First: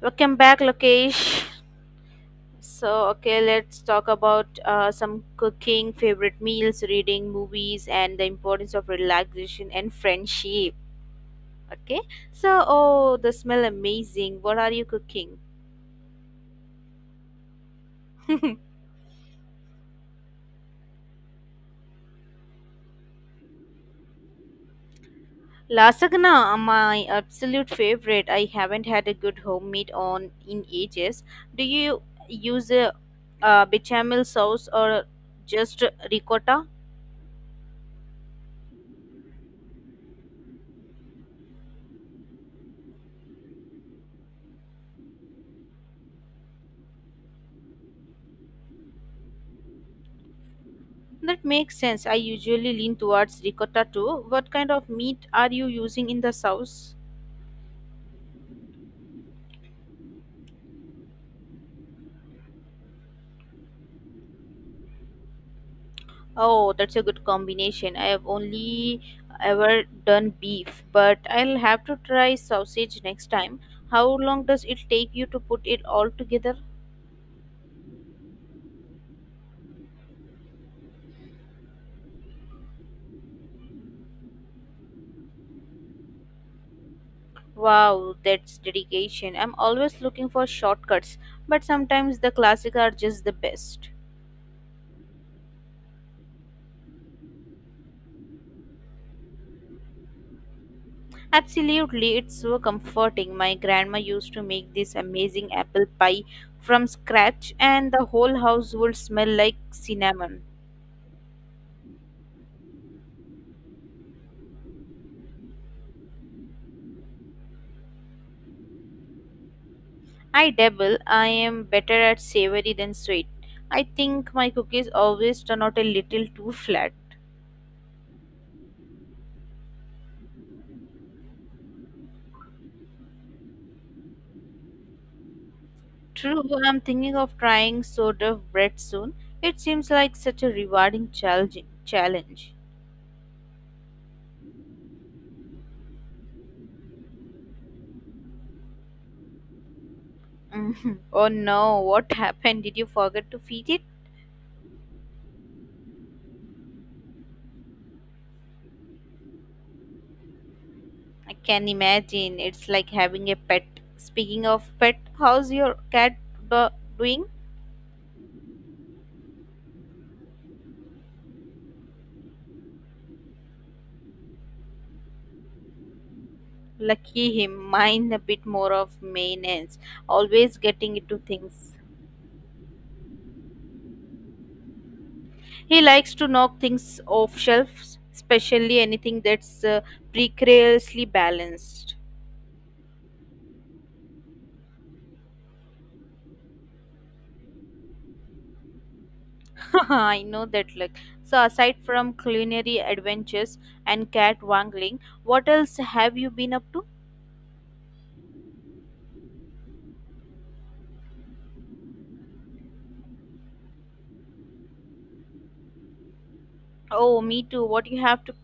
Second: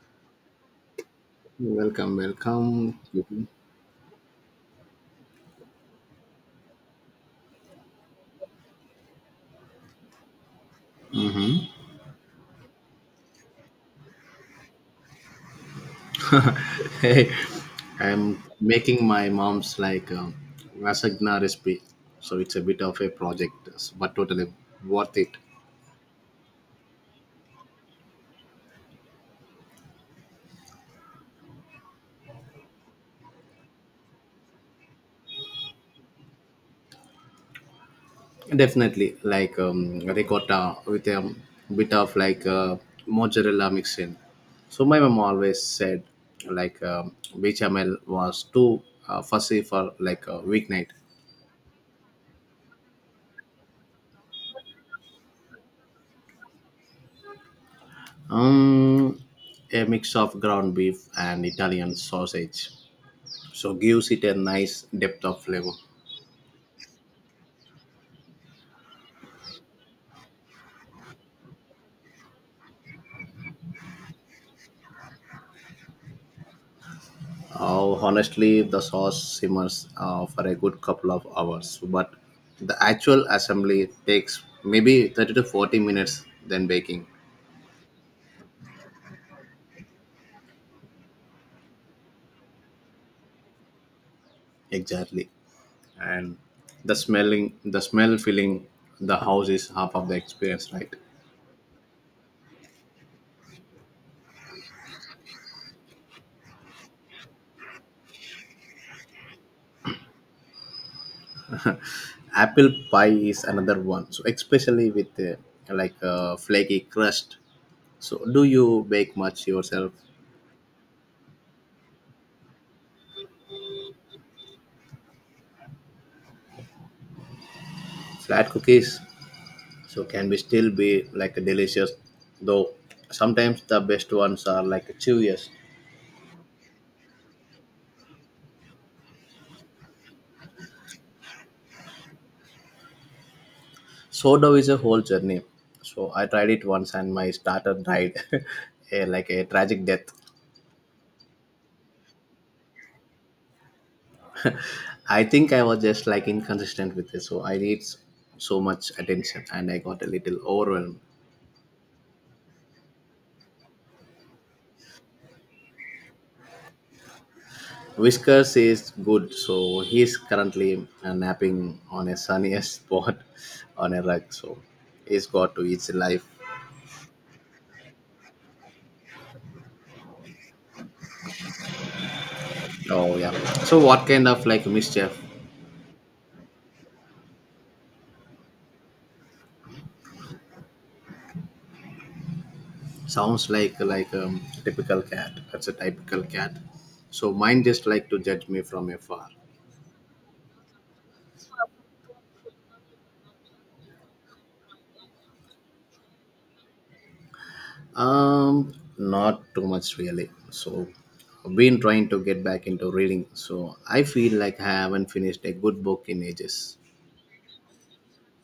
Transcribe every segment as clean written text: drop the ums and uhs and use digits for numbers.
Welcome back, Lokesh. Welcome, welcome. So, okay, let's talk about some cooking, favorite meals, reading, movies, and the importance of relaxation and friendship. Okay, so oh, the smell amazing. What are you cooking? Hey, I'm making my mom's lasagna recipe, so it's a bit of a project, but totally worth it. Lasagna, my absolute favorite. I haven't had a good homemade on in ages. Do you use a bechamel sauce or just ricotta? Definitely, ricotta with a bit of mozzarella mix in. So my mom always said bechamel was too fussy for like a weeknight. That makes sense. I usually lean towards ricotta too. What kind of meat are you using in the sauce? Um, a mix of ground beef and Italian sausage, so gives it a nice depth of flavor. Oh, that's a good combination. I have only ever done beef, but I'll have to try sausage next time. How long does it take you to put it all together? Honestly, the sauce simmers for a good couple of hours, but the actual assembly takes maybe 30 to 40 minutes than baking. Wow, that's dedication. I'm always looking for shortcuts, but sometimes the classic are just the best. Exactly. And the smell filling the house is half of the experience, right? Absolutely, it's so comforting. My grandma used to make this amazing apple pie from scratch, and the whole house would smell like cinnamon. Apple pie is another one. So especially with like a flaky crust. So do you bake much yourself? I dabble, I am better at savory than sweet. I think my cookies always turn out a little too flat. Flat cookies so can be still be like delicious, though sometimes the best ones are like chewiest. True, I'm thinking of trying sort of bread soon. It seems like such a rewarding challenge. Sourdough is a whole journey, so I tried it once and my starter died, a, like a tragic death. Oh no, what happened? Did you forget to feed it? I think I was just like inconsistent with it, so so much attention and I got a little overwhelmed. I can imagine. It's like having a pet. Speaking of pet, how's your cat doing? Whiskers is good, so he's currently napping on a sunniest spot on a rug, so he's got to eat life. Lucky him. Mine a bit more of maintenance. Always getting into things. Oh yeah, so what kind of like mischief? He likes to knock things off shelves, especially anything that's precariously balanced. Sounds like typical cat. That's a typical cat. So mine just like to judge me from afar. I know that look. So aside from culinary adventures and cat wrangling, what else have you been up to? Not too much really. So I've been trying to get back into reading. So I feel like I haven't finished a good book in ages. Oh, me too. What you have to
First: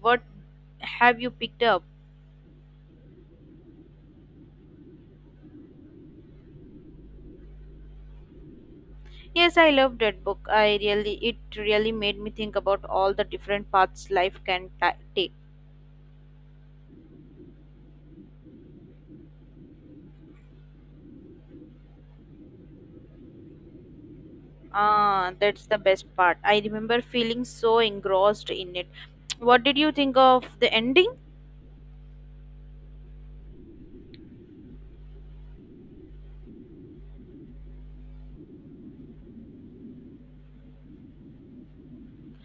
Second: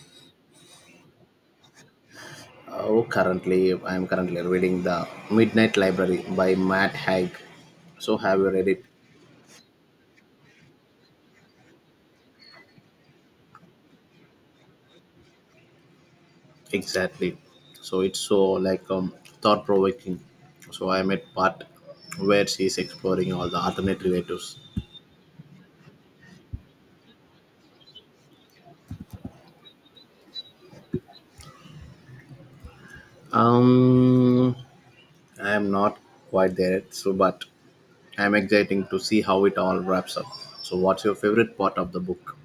what have you picked up? Oh, currently I'm currently reading the Midnight Library by Matt Haig. So have you read it? Yes, I love that book. I really, it really made me think about all the different paths life can ta take. Exactly. So it's so thought provoking. So I'm at part where she's exploring all the alternate relatives. Ah, that's the best part. I remember feeling so engrossed in it. What did you think of the ending? Um, I am not quite there yet, so but I'm exciting to see how it all wraps up. So, what's your favorite part of the book?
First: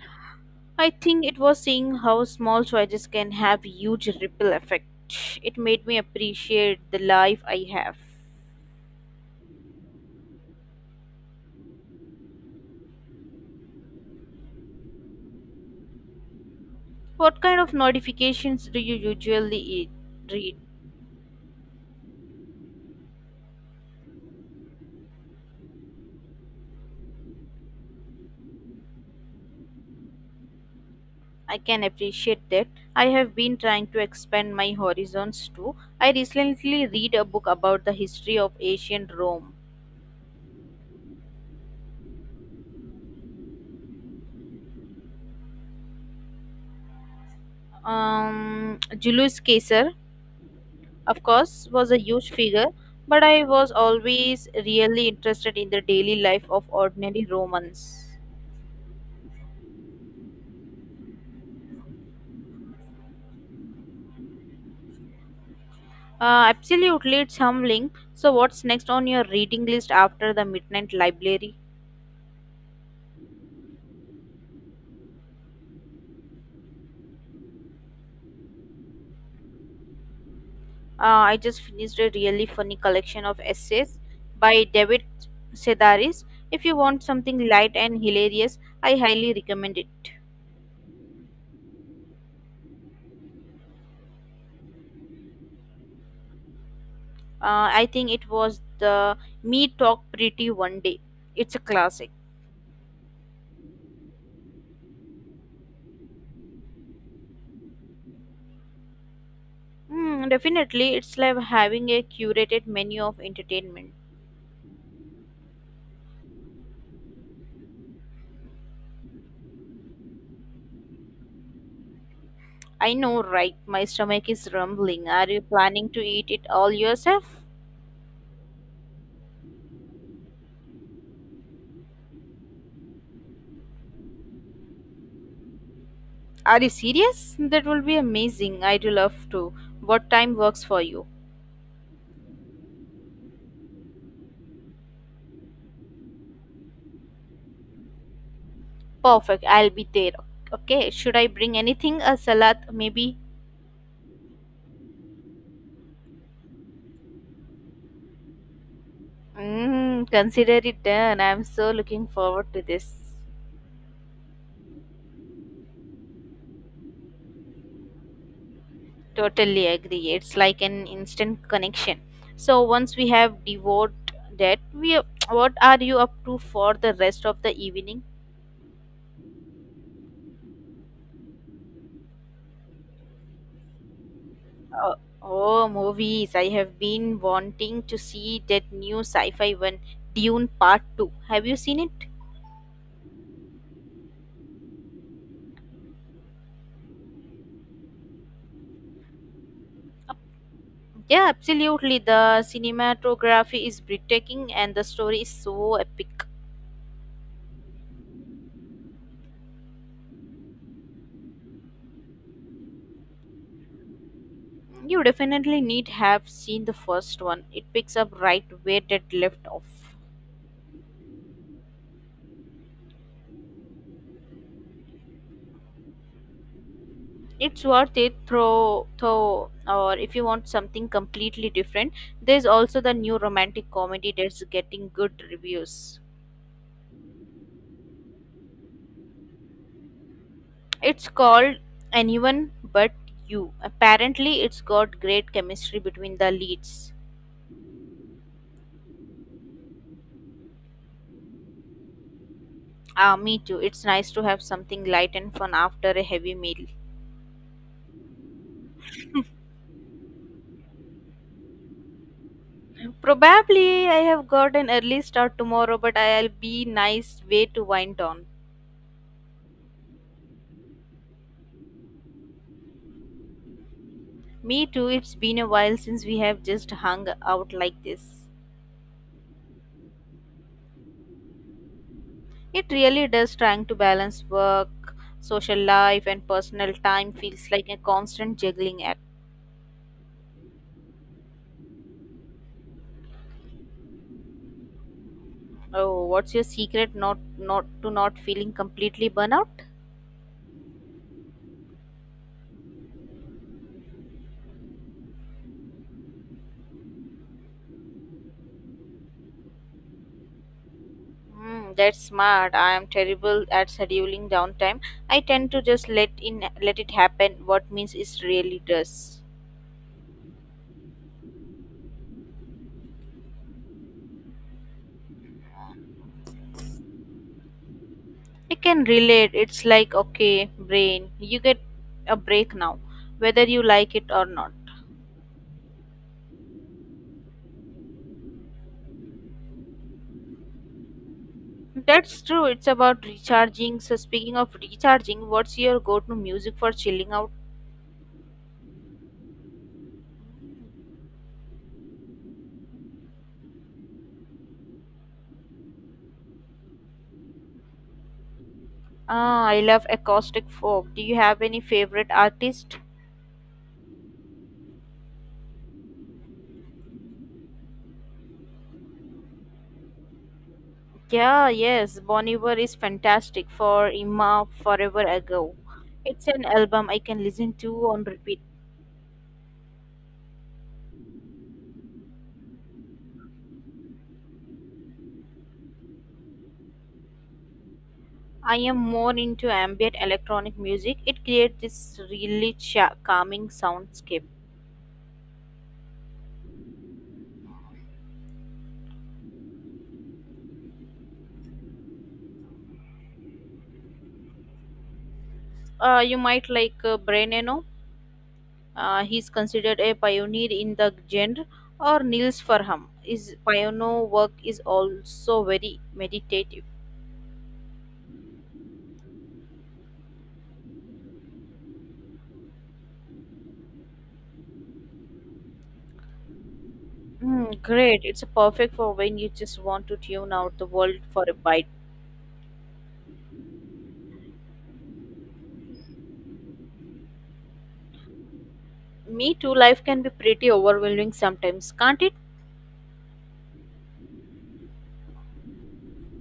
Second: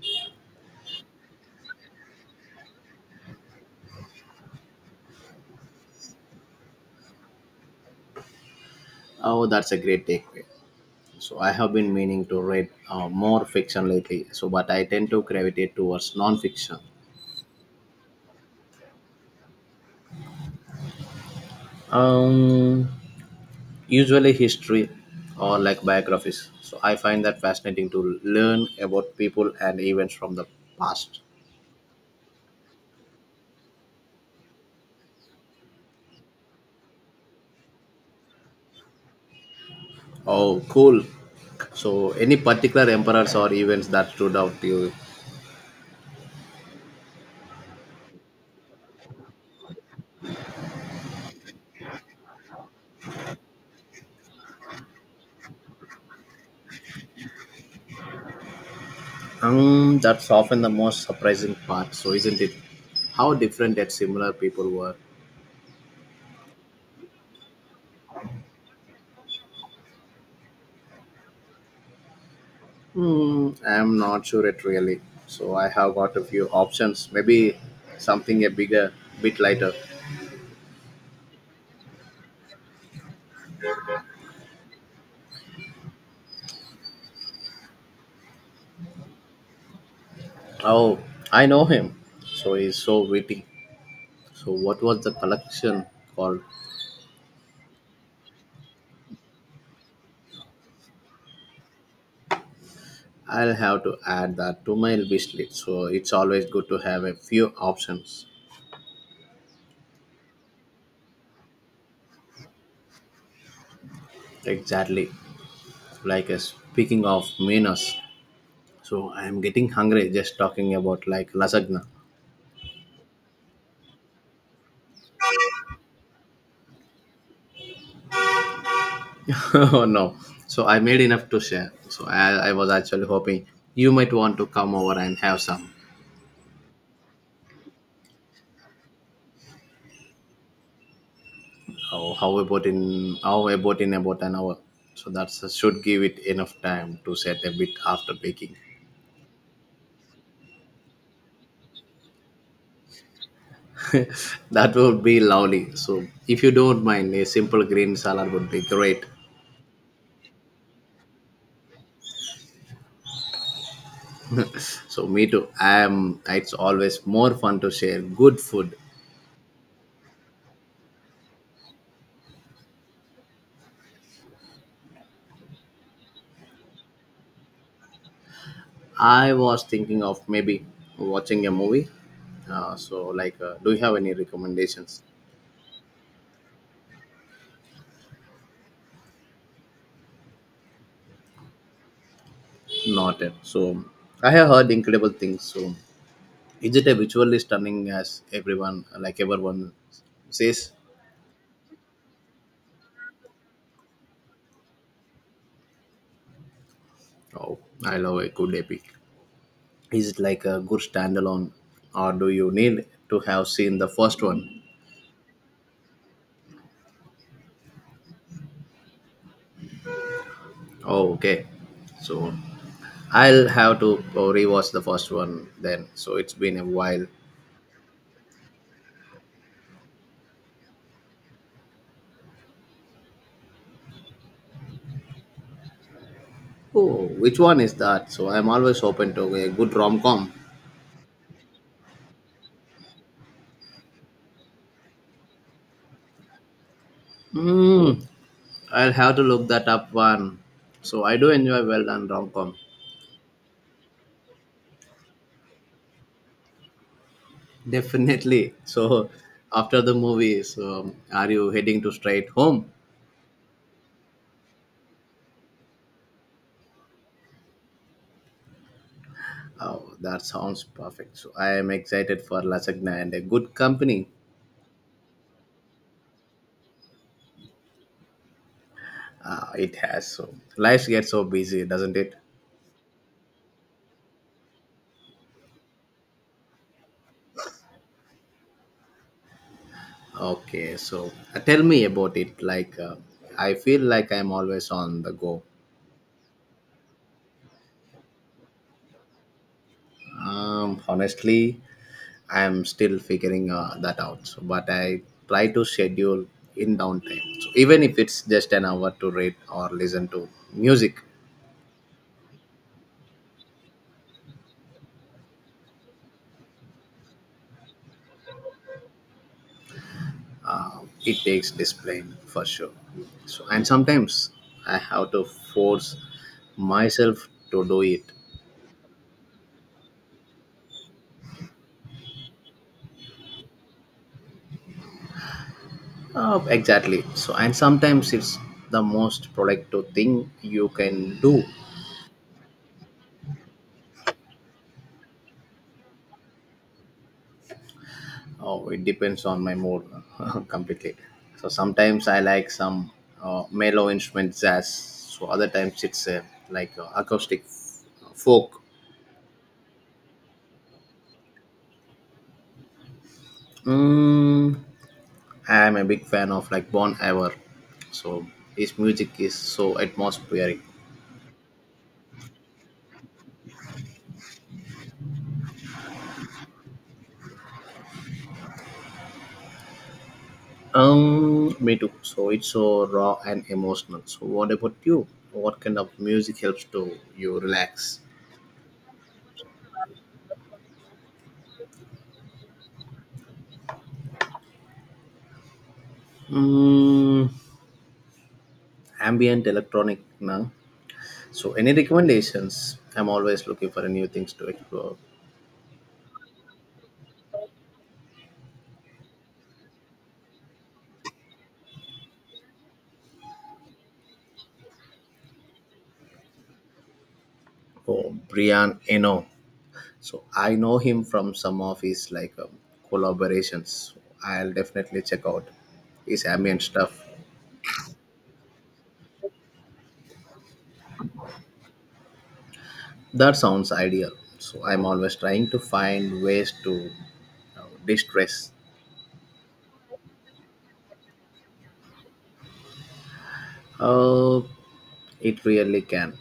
I think it was seeing how small choices can have huge ripple effect. It made me appreciate the life I have. Oh, that's a great takeaway. So, I have been meaning to read more fiction lately, so but I tend to gravitate towards non-fiction. What kind of notifications do you read? Um, Usually history or like biographies. So I find that fascinating to learn about people and events from the past. I can appreciate that. I have been trying to expand my horizons too. I recently read a book about the history of ancient Rome. Oh, cool. So any particular emperors or events that stood out to you? Julius Caesar, of course, was a huge figure, but I was always really interested in the daily life of ordinary Romans. That's often the most surprising part. So isn't it? How different that similar people were. Absolutely, it's humbling. So, what's next on your reading list after the Midnight Library? Hmm, I'm not sure it really. So I have got a few options. Maybe something a bigger, bit lighter. I just finished a really funny collection of essays by David Sedaris. If you want something light and hilarious, I highly recommend it. Oh, I know him. So he's so witty. So what was the collection called? I think it was the Me Talk Pretty One Day. It's a classic. I'll have to add that to my wish list. So it's always good to have a few options. Mm, definitely, it's like having a curated menu of entertainment. Exactly. Like speaking of menus, so I am getting hungry just talking about like lasagna. I know, right? My stomach is rumbling. Are you planning to eat it all yourself? Oh no. So I made enough to share. So I was actually hoping you might want to come over and have some. Are you serious? That will be amazing. I'd love to. What time works for you? Oh, how about in about an hour? So that should give it enough time to set a bit after baking. Perfect. I'll be there. Okay. Should I bring anything? A salad, maybe? That would be lovely. So, if you don't mind, a simple green salad would be great. Mm, consider it done. I'm so looking forward to this. So, me too. I am. It's always more fun to share good food. Totally agree. It's like an instant connection. So once we have devoured that, we what are you up to for the rest of the evening? I was thinking of maybe watching a movie. Do you have any Oh, recommendations? oh, movies. I have been wanting to see that new sci-fi one, Dune Part 2. Have you seen it? Not yet. So, I have heard incredible things. So, is it a visually stunning as everyone says? Yeah, absolutely. The cinematography is breathtaking and the story is so epic. Oh, I love a good epic. Is it like a good standalone, or do you need to have seen the first one? You definitely need have seen the first one. It picks up right where that left off. Oh, okay. So I'll have to rewatch the first one then. So it's been a while. It's worth it through though or if you want something completely different, there's also the new romantic comedy that's getting good reviews. Oh, which one is that? So I'm always open to a good rom com. It's called Anyone But You. Apparently it's got great chemistry between the leads. Mm, I'll have to look that up one. So I do enjoy well done rom com. Ah, me too. It's nice to have something light and fun after a heavy meal. Definitely. So after the movie, so are you heading to straight home? Probably I have got an early start tomorrow, but I'll be nice way to wind down. Oh, that sounds perfect. So I am excited for lasagna and a good company. Me too, it's been a while since we have just hung out like this. It has. So life gets so busy, doesn't it? It really does trying to balance work, social life and personal time feels like a constant juggling act. Okay, so tell me about it. Like, I feel like I'm always on the go. Oh, what's your secret not not to not feeling completely burnout? Honestly, I'm still figuring that out. So, but I try to schedule in downtime. So even if it's just an hour to read or listen to music. Mm, that's smart. I am terrible at scheduling downtime. I tend to just let it happen. What means it really does. It takes discipline for sure. So, and sometimes I have to force myself to do it. I can relate. It's like, okay, brain, you get a break now, whether you like it or not. Exactly. So, and sometimes it's the most productive thing you can do. That's true. It's about recharging. So, speaking of recharging, what's your go to music for chilling out? Oh, it depends on my mood completely. So sometimes I like some mellow instrument jazz. So other times it's acoustic folk. Ah, I love acoustic folk. Do you have any favorite artist? Mm, I am a big fan of like Bon Iver, so his music is so atmospheric. Yeah, yes, Bon Iver is fantastic for Emma Forever Ago. It's an album I can listen to on repeat. Me too. So it's so raw and emotional. So what about you? What kind of music helps to you relax? I am more into ambient electronic music. It creates this really calming soundscape. Mm, ambient electronic now. So any recommendations? I'm always looking for new things to explore. You might like Brennano. He's considered a pioneer in the genre, or Niels Farham. His pioneer work is also very meditative. Oh, Brian Eno. So I know him from some of his collaborations. So, I'll definitely check out his ambient stuff. Mm, great. It's perfect for when you just want to tune out the world for a bite. That sounds ideal. So I'm always trying to find ways to you know, distress. Me too, life can be pretty overwhelming sometimes, can't it? Uh, it really can.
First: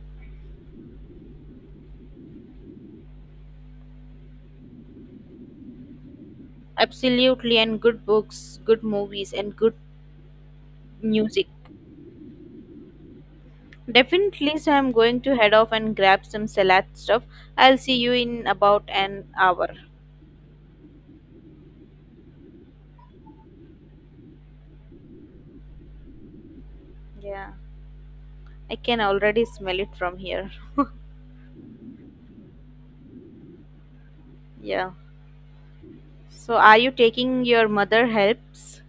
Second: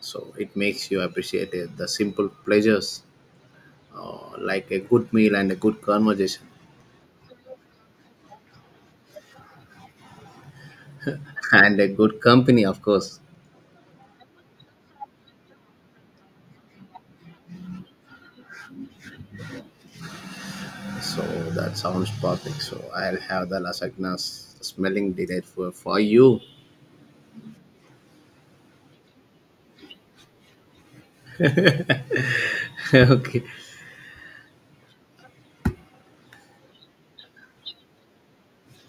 So it makes you appreciate it, the simple pleasures like a good meal and a good conversation. Absolutely, and good books, good movies, and good music. And a good company, of course. Definitely, so I'm going to head off and grab some salad stuff. I'll see you in about an hour. So that sounds perfect. So I'll have the lasagna smelling delight for you. Yeah. I can already smell it from here. Okay. Yeah. So, are you taking your mother helps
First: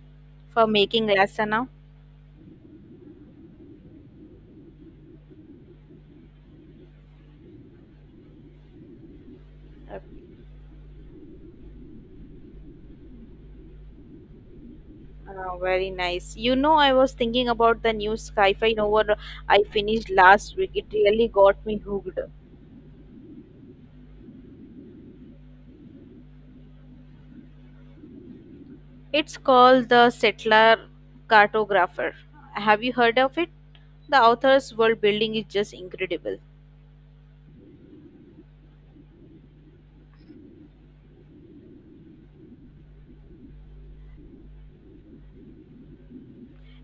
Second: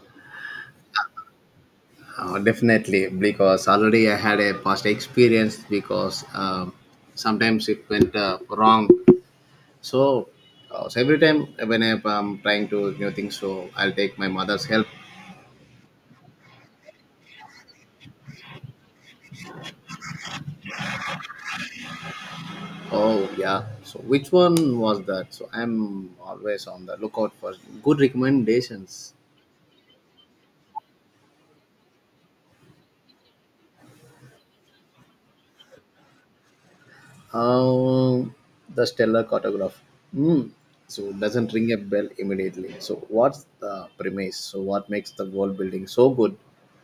for making lasagna? Definitely, because already I had a past experience because sometimes it went wrong. Uh, So, so every time when I am trying to you know things, so I'll take my mother's help. Very nice. You know, I was thinking about the new sci-fi novel I finished last week. It really got me hooked. Oh yeah. So which one was that? So I'm always on the lookout for good recommendations. It's called The Settler Cartographer. Have you heard of it? The author's world building is just incredible. Um, the stellar cartograph. Hmm. So doesn't ring a bell immediately. So what's the premise? So what makes the world building so good?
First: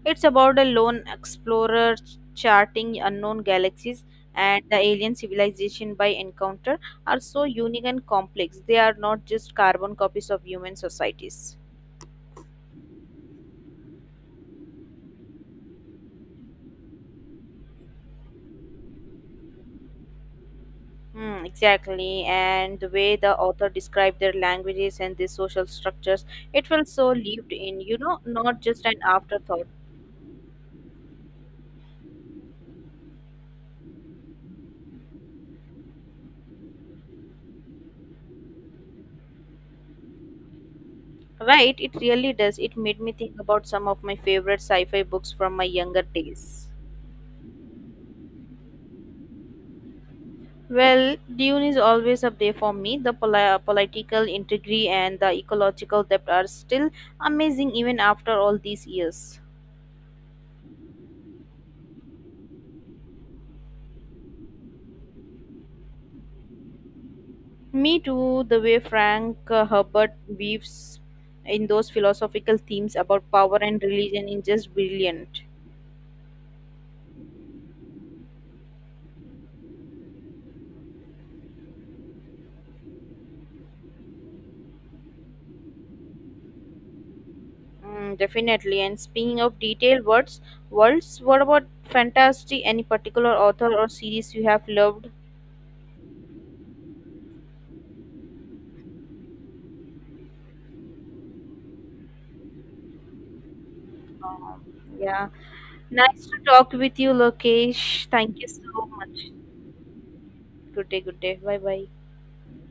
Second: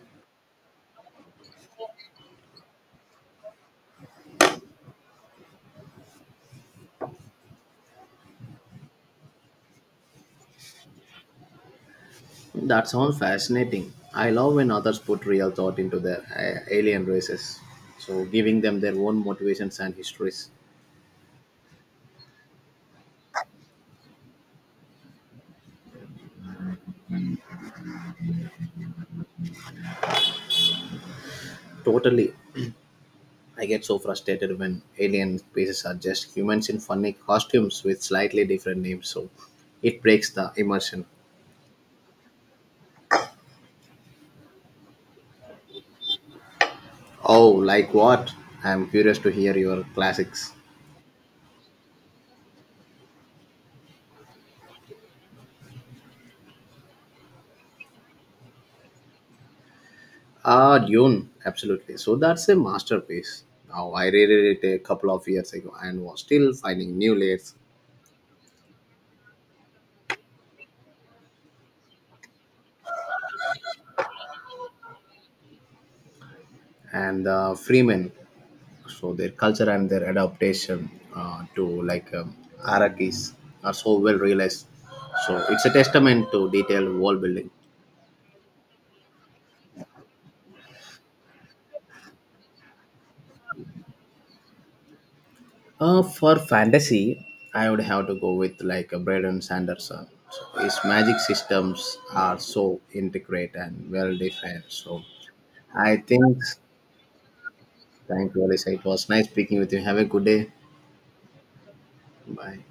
It's about a lone explorer charting unknown galaxies, and the alien civilization by encounter are so unique and complex. They are not just carbon copies of human societies. That sounds fascinating. I love when others put real thought into their alien races, so giving them their own motivations and histories. Hmm, exactly, and the way the author described their languages and their social structures, it felt so lived in, you know, not just an afterthought. Totally. I get so frustrated when alien species are just humans in funny costumes with slightly different names, so it breaks the immersion. Right, it really does. It made me think about some of my favorite sci fi books from my younger days. Oh, like what? I'm curious to hear your classics. Well, Dune is always up there for me. The political intrigue and the ecological depth are still amazing even after all these years. Ah, Dune, absolutely. So that's a masterpiece. Now, I reread it a couple of years ago and was still finding new layers. Me too, the way Frank Herbert weaves in those philosophical themes about power and religion is just brilliant. And Freeman, so their culture and their adaptation to Arakis are so well realized. So it's a testament to detailed world building. Mm, definitely. And speaking of worlds, what about fantasy? Any particular author or series you have loved? For fantasy, I would have to go with like a Braden Sanderson. So his magic systems are so intricate and well Um, defined. So yeah. I Nice think, to talk with you, Lokesh. thank Thank you, you Alyssa. so It was nice much. speaking with you. Have a good day. Good day, good day. Bye bye. Bye.